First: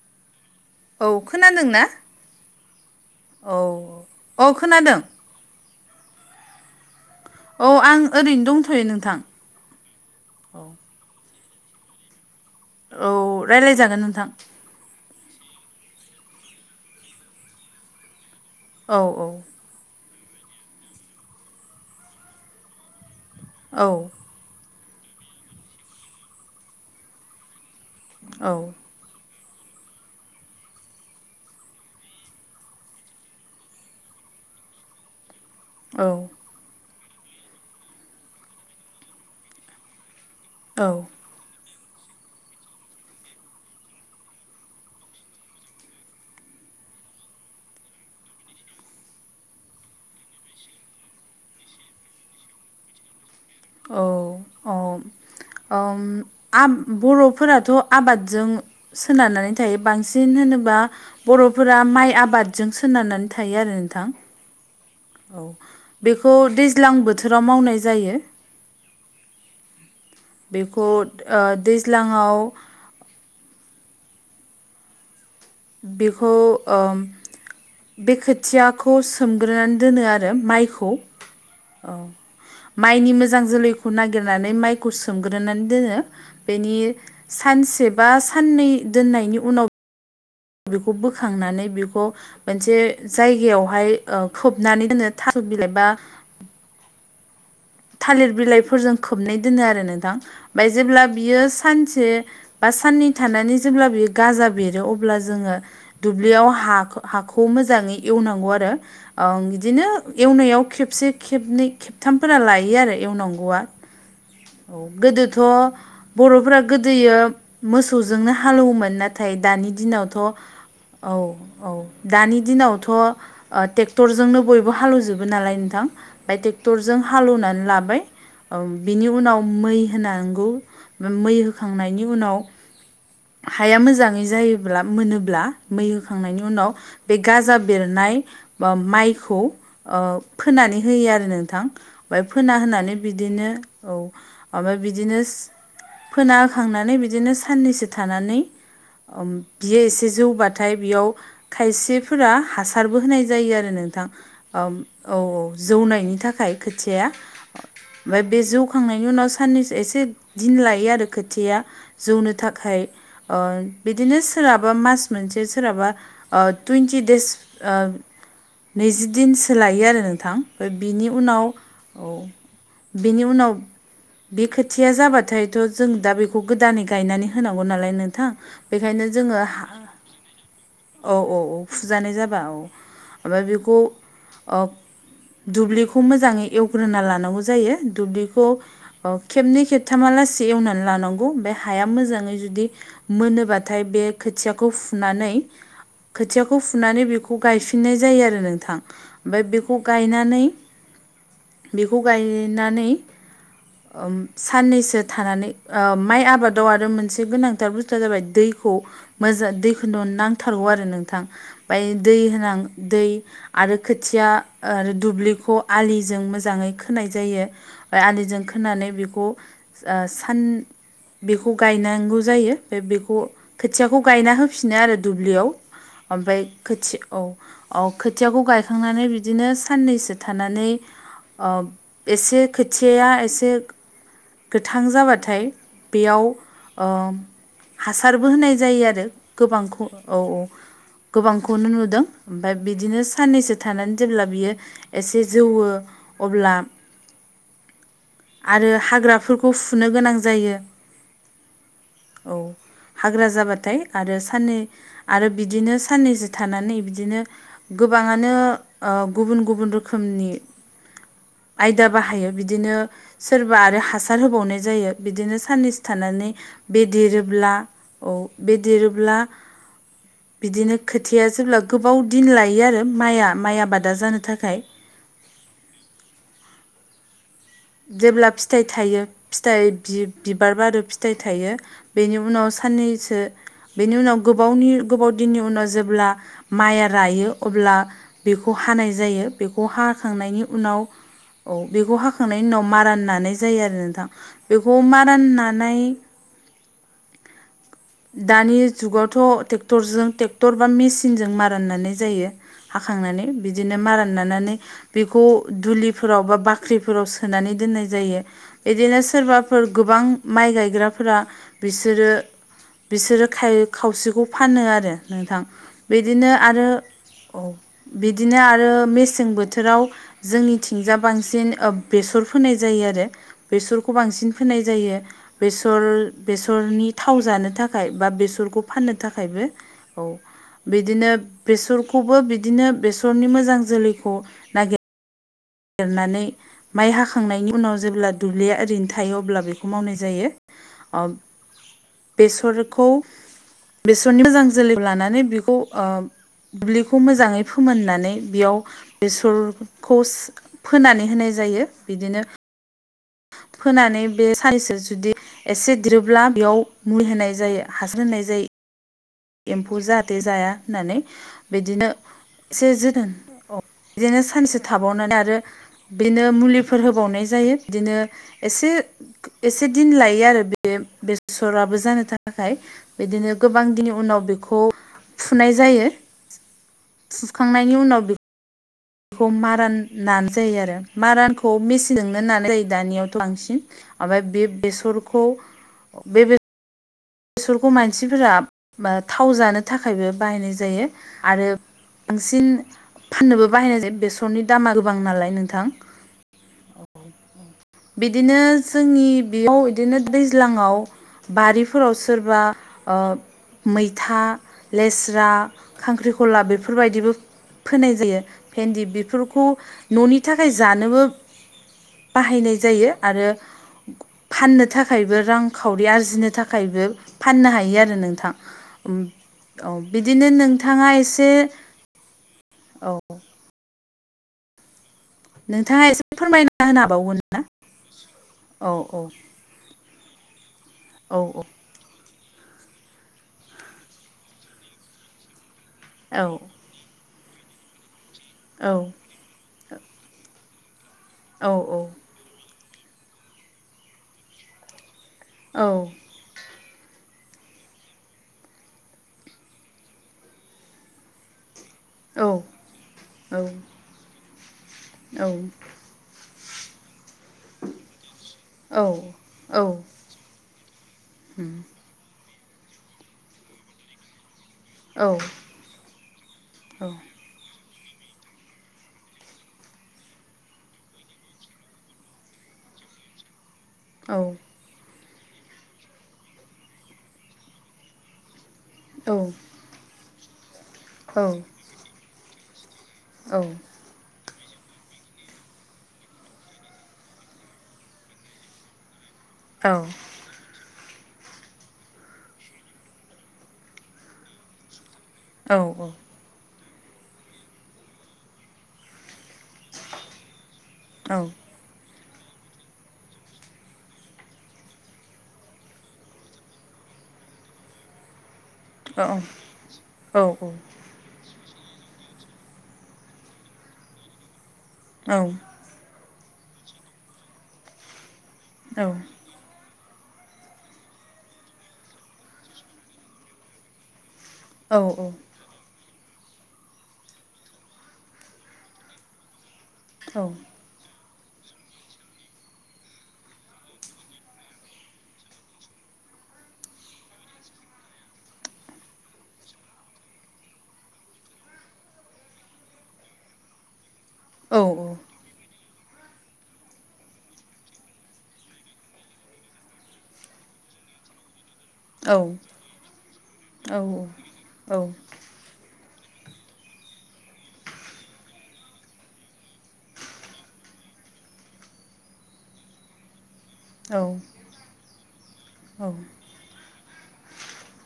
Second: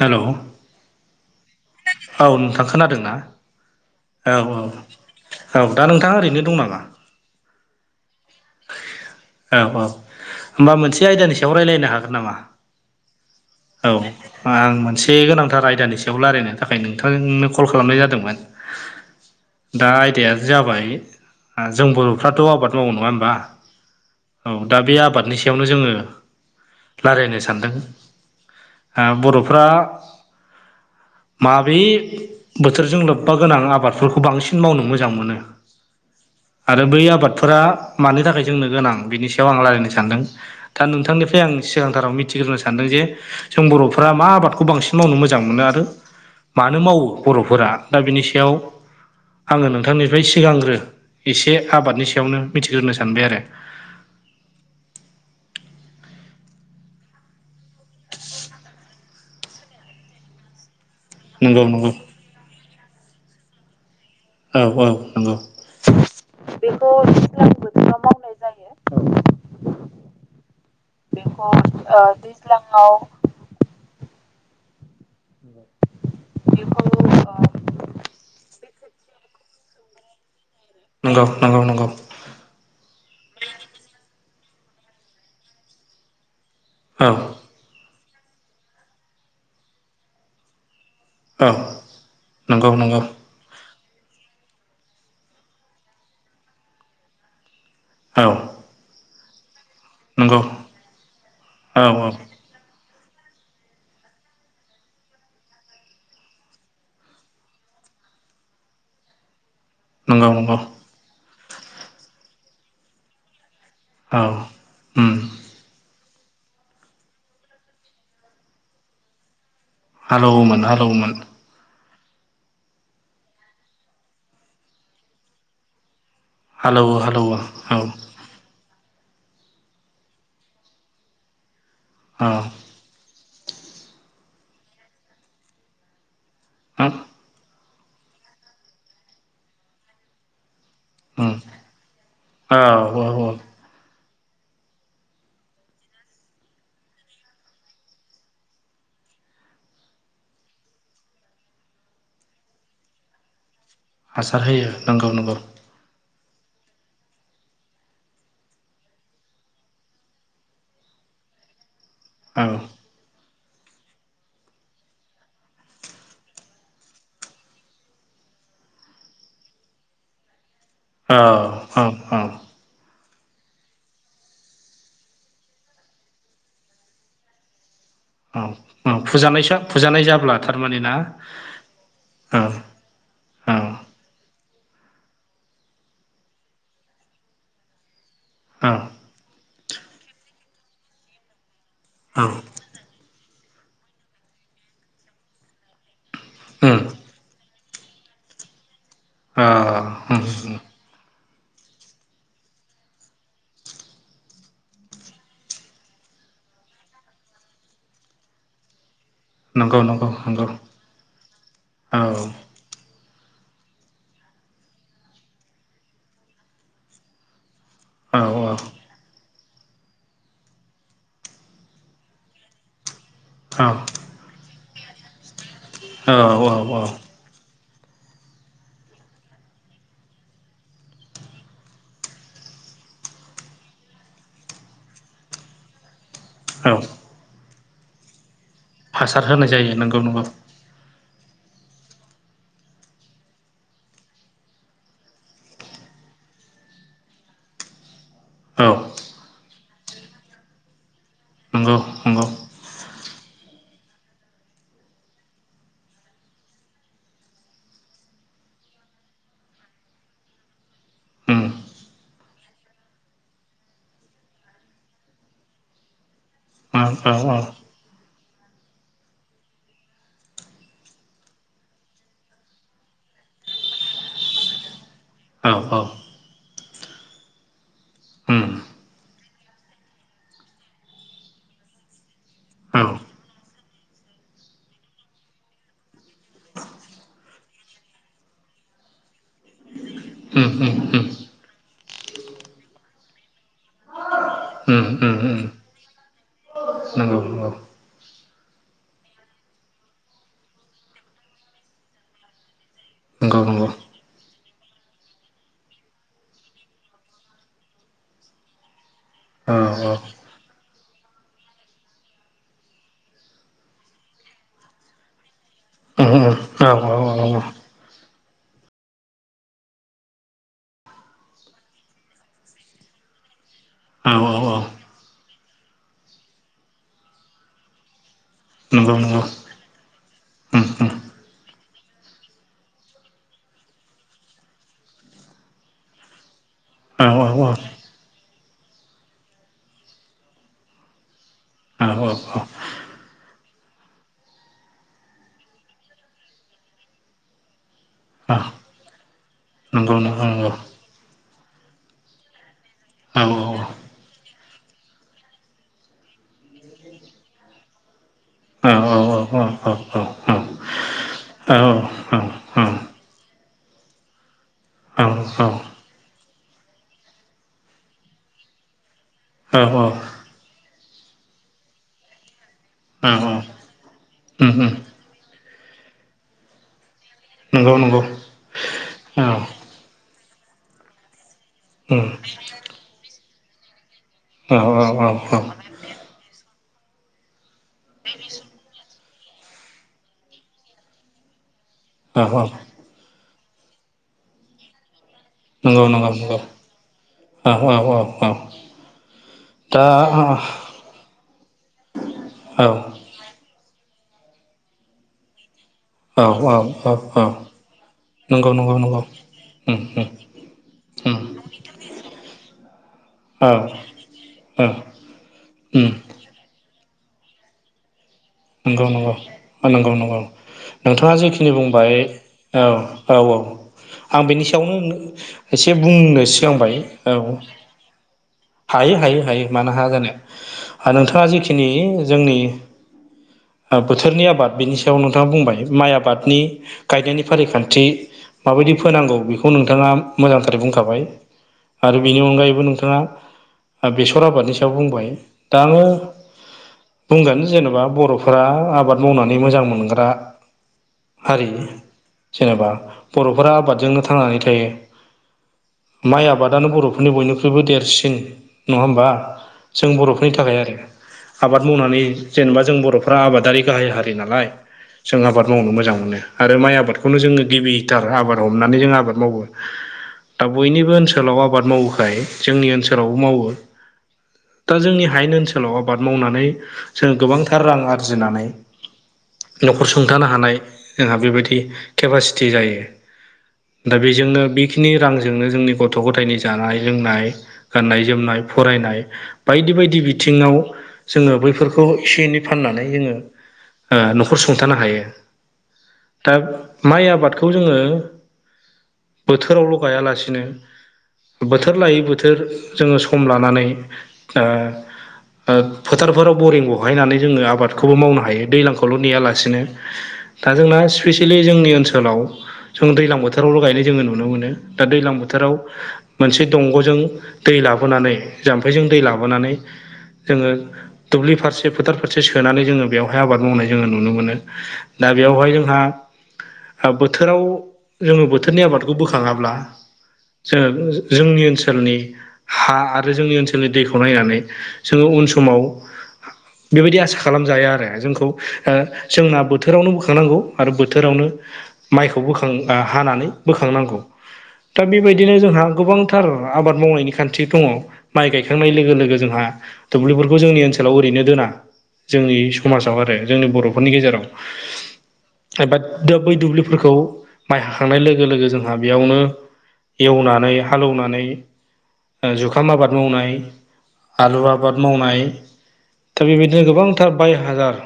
Hello. औ खोनादों ना? औ नोंथां खोनादोंना औ औ औ दा नोंथाङा ओरैनो दं नामा? औ आं ओरैनो दंथ'यो नोंथां। औ औ ओमबा मोनसे आयदानि सायाव रायलायनो हागोन नामा? औ औ रायलायजागोन नोंथां आं मोनसे बे गोनांथार आयदानि सायाव रायलायनो थाखाय नोंथांनो कल खालामनाय जादोंमोन। औ औ। दा आयदाया जाबाय जों बर'फ्राथ' आबाद मावो नङा ओमबा? औ। औ दा बे आबादनि सायावनो जोङो रायलायनो सानदों। औ। ओ बर'फ्रा माबे बोथोरजों लोब्बा गोनां आबादफोरखौ बांसिन मावनो मोजां मोनो। औ। आरो बै आबादफोरा मानि थाखाय जोंनो गोनां बेनि सायाव आं रायलायनो सानदों दा नोंथांनि फ्राय आं सिगांथाराव मिथिग्रोनो सानदों जे जों बर'फोरा मा आबादखौ बांसिन मावनो मोजां मोनो आरो। मानो मावो बर'फोरा दा बिनि सायाव आङो नोंथांनिफ्राय सिगांग्रो एसे आबादनि सायावनो मिथिग्रोनो सानबाय आरो। औ अ। अम आ बर'फोराथ' आबादजों सोनारनानै थायो बांसिन होनोबा नंगौ बर'फोरा नंगौ माइ आबादजों सोनारनानै थायो आरो नोंथां। औ औ नंगौ औ बेखौ बेखौ दैज्लां बोथोराव दैज्लां मावनाय बोथोराव जायो। मावनाय जायो बेखौ ओ दैज्लाङाव महाव [unintelligible] बेखौ बेखौ ओ ओम बे खोथिया खौ सोमग्रोनानै दोनो आरो माइखौ नंगौ नंगौ नंगौ औ माइनि मोजां जोलैखौ नागिरनानै माइखौ सोमग्रोनानै दोनो बेनि औ सानसे बा साननै दोननायनि उनाव बेखौ औ बोखांनानै बेखौ नंगौ मोनसे नंगौ जायगायावहाय औ खोबनानै दोनो थास' बिलाइ बा थालिर औ बिलाइफोरजों खोबनै दोनो आरो नोंथां नंगौ ओमफ्राय जेब्ला बियो औ सानसे बा साननै थानानै जेब्ला बियो गाजा बेरो अब्ला जोङो दुब्लियाव हा हाखौ मोजाङै एवनांगौ आरो ओं बिदिनो नंगौ नंगौ एवनायाव खेबसे खेबनै खेबथामफोरा लायो आरो एवनांगौआ औ औ उम गोदोथ' बर'फ्रा गोदोयो मोसौजोंनो हालौवोमोन ना थाय दानि दिनावथ' हालौवोमोन हालौवोमोन औ औ दानि दिनावथ' ट्रेक्टरजोंनो बयबो हाल एवजोबो नालाय नोंथां बे हालौवो ट्रेक्टरजों हाल हालौवो एवना औ लाबाय बिनि उनाव मै होनांगौ मै होखांनायनि औ उनाव हाया मोजाङै जायोब्ला मोनोब्ला मै होखांनायनि उनाव हो बे गाजा बेरनाय ओ माइखौ अ फोनानै होयो आरो उम नोंथां ओमफ्राय फोना औ होनानै औ औ बिदिनो औ ओमफ्राय बिदिनो फोनाखांनानै बिदिनो साननैसो थानानै बियो एसे जौबाथाय बियाव खायसेफोरा हासारबो होनाय जायो आरो नोंथां हासार औ होयो नंगौ नंगौ औ जौनायनि थाखाय खोथिया ओमफ्राय बे जौखांनायनि उनाव साननैसो एसे दिन लायो आरो खोथियाया जौनो औ थाखाय ओ बिदिनो सोरहाबा मास मोनसे सोरहाबा ओ टुइन्टि देस ओ नैजिदिनसो लायो आरो नोंथां। ओ बिनि औ उनाव औ बिनि उनाव बे खोथिया जाबाथायथ' जों दा बेखौ गोदानै गायनानै होनांगौ नालाय नों थां औ बेखायनो जोङो फुजानायसो फुजानाय जाब्ला थारमाने ना औ औ औ फुजानाय जाबा औ ओमफ्राय औ बेखौ औ दुब्लिखौ मोजाङै एवग्रोना लानांगौ जायो दुब्लि खौ औ खबनै खेबथाम एवनानै लांगौ बे हाया मोजाङै उम मोनोबाथाय बे खोथिखौ फुनानै खोथियाखौ फुनानै बेखौ गायफिननाय जायो आरो नोंथां अ ओमफ्राय बेखौ उम गायनानै बेखौ गायनानै ओ साननैसो थानानै ओ माइ आबादाव आरो मोनसे मोनसे गोनांथार बुसथुआ जाबाय दैखौ मोजां नंगौ दैखौ नुनो नंगौ नंगौ नांथारगौ आरो नोंथां ओमफ्राय औ दै होनां दै आरो खोथिया दुब्लिखौ आलिजों मोजाङै खोनाय जायो। औ आलिजों खोनानै बेखौ ओ सान बेखौ गायना गौ जायो बेखौ खोथियाखौ गायना होफिनो आरो दुब्लियाव ओमफ्राय औ औ खोथिया औ औ खोथियाखौ गायखांनानै बिदिनो साननैसो थानानै अ एसे खोथियाया एसे गोथां जाबाथाय बेयाव औ हासारबो होनाय जायो आरो हासार होनाय जायो गोबांखौ नंगौ औ नंगौ औ गोबांखौनो नुदों ओमफ्राय बिदिनो साननैसो थानानै जेब्ला बियो एसे जौवो अब्ला [inaudible] आरो औ हाग्राफोरखौ फुनो गोनां जायो। नंगौ नंगौ औ हाग्रा जाबाथाय आरो साननै आरो बिदिनो साननैसो थानानै बिदिनो गोबाङानो ओ गुबुन गुबुन रोखोमनि उम आयदा बाहायो बिदिनो सोरबा आरो हासार होबावनाय जायो बिदिनो साननैसो थानानै औ औ बेदेरोब्ला औ बे देरोब्ला बिदिनो खोथिया जेब्ला गोबाव दिन लायो आरो माइआ माइ आबादा जानो थाखाय औ औ जेब्ला उम फिथाइ थायो फिथाइ बिबार आरो फिथाइ थायो। बेनि उनाव औ उम साननैसो बेनि उनाव गोबावनि गोबाव दिननि उनाव जेब्ला माइया रायो अब्ला बेखौ हानाय जायो बेखौ हाखांनायनि उम उनाव उम औ बेखौ हाखां फोखांनायनि उनाव मारान नानाय जायो आरो नोंथां बेखौ उम उम मारान उम नानाय नंगौ नंगौ दानि जुगावथ' ट्रेक्टरजों ट्रेक्टर बा मेसिनजों मारा नानाय जायो। हाखांनानै नंगौ नंगौ बिदिनो मारा नानानै बेखौ दुलिफोराव बा बाख्रिफोराव सोनानै दोननाय जायो। बिदिनो औ सोरबाफोर गोबां माइ गायग्राफोरा बिसोरो बिसोरो खावसेखौ फानो आरो नोंथां। उम बिदिनो उम औ आरो औ बिदिनो आरो मेसें बोथोराव जोंनिथिंजा बांसिन बेसर फोनाय जायो आरो बेसर खौ औ बांसिन औ औ फोनाय जायो बेसरनि थाव जानो थाखाय बा बेसर खौ फाननो नंगौ नंगौ थाखायबो औ उम उम बिदिनो बेसरखौबो बिदिनो बेसरनि मोजां जोलैखौ नागिर एरनानै माइ औ औ औ हाखांनायनि उनाव जेब्ला दुब्लिया ओरैनो थायो अब्ला बेखौ मावनाय जायो। नंगौ औ बेसरखौ बेसरनि मोजां जोलैखौ लानानै बेखौ दुब्लिखौ मोजाङै फोमोननानै बेयाव बेसर नंगौ नोंथां नंगौ। फोनानै होनाय जायो बिदिनो फोनानै बे साइसजों जुदि एसे देरोब्ला बेयाव मुुलि होनाय जायो हासार होनाय जायो। औ औ औ एम्फौ जाहाथे जाया होननानै बिदिनो एसे जोथोन औ बिदिनो सानसे थाबावनानै आरो बिदिनो मुलिफोर होबावनाय जायो बिदिनो एसे एसे दिन लायो आरो बे बेसराबो जानो थाखाय बिदिनो गोबां दिन उनाव उम बेखौ उम फुनाय जायो नंगौ फुखांनायनि उनाव नंगौ बे औ बेखौ उम मारान नानाय जायो आरो मारानखौ औ मेचिनजोंनो नानाय जायो दानियावथ' बांसिन ओमफ्राय बे औ औ बेसरखौ बे बेसरखौ मानसिफोरा थाव जानो थाखायबो बाहायनाय जायो आरो। औ बांसिन फाननोबो बाहायनाय जायो बेसरनि दामा गोबां नालाय नों नंगौ नंगौ नंगौ औ औ बिदिनो जोंनि बेयाव दा बिदिनो औ दैज्लाङाव बारिफोराव सोरबा मैथा लेस्रा औ खांख्रिखला औ बेफोरबादिबो औ फोनाय जायो नंगौ नंगौ भेन्दि नंगौ बेफोरखौ उम उम न'नि थाखाय जानोबो गो उम बाहायनाय जायो आरो औ फाननो थाखायबो रांखावरि उम आरजिनो थाखाय ओ थाखायबो फाननो हायो आरो नोंथां। नंगौ नंगौ औ नंगौ नंगौ बिदिनो नोंथाङा एसे जेखिनि बुंबाय। औ औ औ आं बेनि सायावनो ओ‌ एसे नोंथाङा बुंनो फोरमायना सिगांबाय होनो औ हाबावगोन ना औ औ हायो हायो हायो मानो हाया जानो औ नोंथाङा जिखिनि जोंनि बोथोरनि आबाद बेनि सायाव नोंथाङा बुंबाय माइ आबादनि गायनायनि फारिखान्थि। औ माबायदि फोनांगौ बेखौ नोंथाङा मोजांथारै बुंखाबाय। औ औ। आरो बेनि अनगायैबो नोंथाङा बेसर आबादनि सायाव बुंबाय दा आङो। बुंगोन जेन'बा बर'फोरा आबाद मावनानै मोजां मोनग्रा हारि। जेनेबा बर'फोरा आबादजोंनो थांनानै थायो। औ। माइ आबादानो बर'फोरनि बयनिख्रुइबो देरसिन नङा होमबा जों बर'फोरनि थाखाय आरो आबाद मावनानै जेनेबा जों बर' बर'फ्रा आबादारि गाहाय हारि नालाय जों आबाद मावनो मोजां मोनो आरो माइ आबादखौनो जोङो गिबि लिटार आबाद हमनानै जों आबाद मावो दा बयनिबो ओनसोलाव आबाद मावोखाय जोंनि ओनसोलावबो मावो। औ। दा जोंनि हायेन ओनसोलाव आबाद मावनानै जों गोबांथार रां आरजिनानै। औ न'खर सुंथानो हानाय जोंहा बेबायदि केपासिटि जायो। औ। दा बेजोंनो बेखिनि रांजोंनो जोंनि गथ' गथायनि जानाय लोंनाय गाननाय जोमनाय फरायनाय बायदि बायदि बिथिङाव जोङो बैफोरखौ एसे एनै फाननानै जोङो न'खर सुंथानो हायो। औ औ दा माइ आबादखौ जोङो बोथोरावल' गायालासिनोबो औ। बोथोर लायै बोथोर जोङो सम लानानै ओ ओ फोथारफोराव बरिं बहायनानै जोङो आबादखौबो मावनो हायो दैज्लांखौल' नेयालासेनो दा जोंना स्पेसियेलि जोंनि ओनसोलाव जों दैज्लां बोथोरावल' गायनाय जोङो नु दा दैज्लां बोथोराव मोनसे दंग'जों दै लाबोनानैबो जाम्फैजों दै लाबोनानै जोङो दुब्लि फारसे फोथार फारसे ओ फसे सोनानै जोङो बेवहाय आबाद मावनाय जोङो नुनो मोनो दा बेवहाय जोंहा। बोथोराव जोङो बोथोरनि आबादखौ बोखाङाब्ला औ। जोंनि ओनसोलनि हा आरो जोंनि ओनसोलनि दैखौ नायनानै जोङो उन समाव बेबायदि आसा खालामजाया आरो जोंखौ जोंना बोथोरावनो बोखांनांगौ आरो बोथोरावनो। माइखौ बोखां हानानै बोखांनांगौ दा औ औ बेबादि बिदिनो जोंहा गोबांथार आबाद मावनायनि खान्थि दङ माइ गायखांनाय लोगो लोगो जोंहाबो दुब्लिफोरखौ जोंनि ओनसोलाव ओरैनो दोना औ जोंनि समाजाव आरो जोंनि बर'फोरनि औ गेजेराव एबा बै दुब्लिफोरखौ माइ हाखांनाय लोगो लोगो जोंहा बेयावनो। एवनानै हालेवनानै जुखाम आबाद मावनाय आलु आबाद मावनाय दा बेबायदिनो गोबांथार बाय हाजार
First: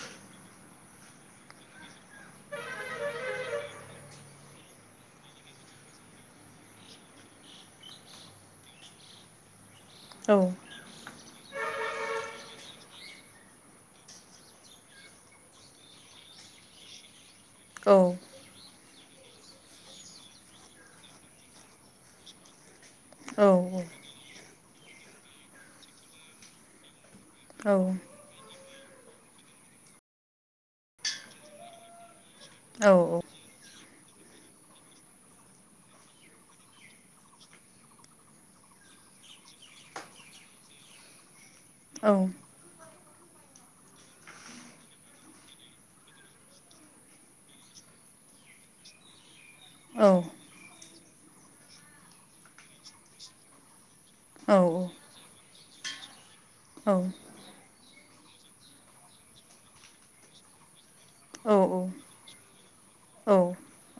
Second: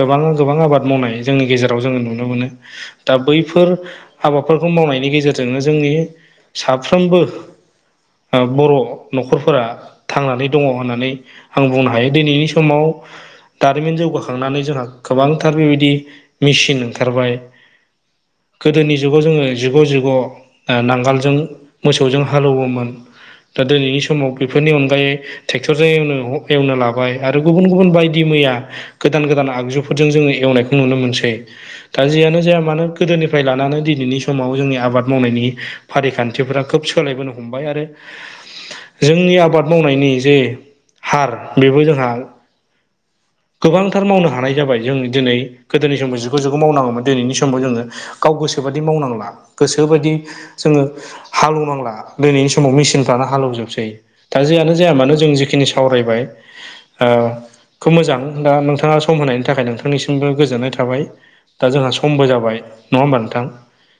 गोबां गोबां आबाद मावनाय जोंनि गेजेराव जोङो नुनो मोनो दा बैफोर हाबाफोरखौ मावनायनि गेजेरजोंनो जोंनि साफ्रोमबो बर' न'खरफोरा थांनानै दङ होननानै आं बुंनो हायो दिनैनि समाव दारिमिन जौगाखांनानै जोंहा गोबांथार बेबायदि मेसिन ओंखारबाय औ गोदोनि जुगाव जोङो जिग' जिग' नांगोलजों मोसौजों हालौवोमोन दा दिनैनि समाव बेफोरनि अनगायै ट्रेक्टरजोंनो एवनो लाबाय आरो गुबुन गुबुन बायदि मैया गोदान गोदान आगजुफोरजों जोवनायखौ नुनो मोनसै दा जियानो जाया मानो गोदनिफ्राय ला नानो दिनैनि समाव जोंनि आबाद मावनायनि फारिखान्थिफोरा खोब सोलायबोनो हमबाय आरो जोंनि आबाद मावनायनि जे हार बेबो जोंहा गोबांथार मावनो हानाय जाबाय जों दिनै गोदोनि समाव जिुग' जुगखौ मावनांगौमोन दिनैनि समाव जोङो गाव गोसोबादि मावनांला गोसोबायदि जोङो हालेवनांला दिनोयनि समाव मेसिनफ्रानो हालेवजोबसै दा जेयानो जाया मानो जों जिखिनि सावरायबाय ओ खोब मोजां दा नोंथाङा सम होनायनि थाखाय नोंथांनिसिमबो गोजोननाय थाबाय दा जोंहा समबो जाबाय नङा होनबा नोंथां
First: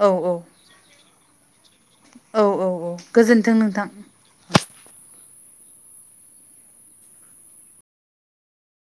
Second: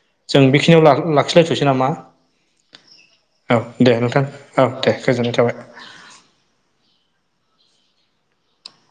औ जों बेखिनियाव ला लाखिलायथ'सै नामा औ दे नोंथां औ दे गोजोननाय थाबाय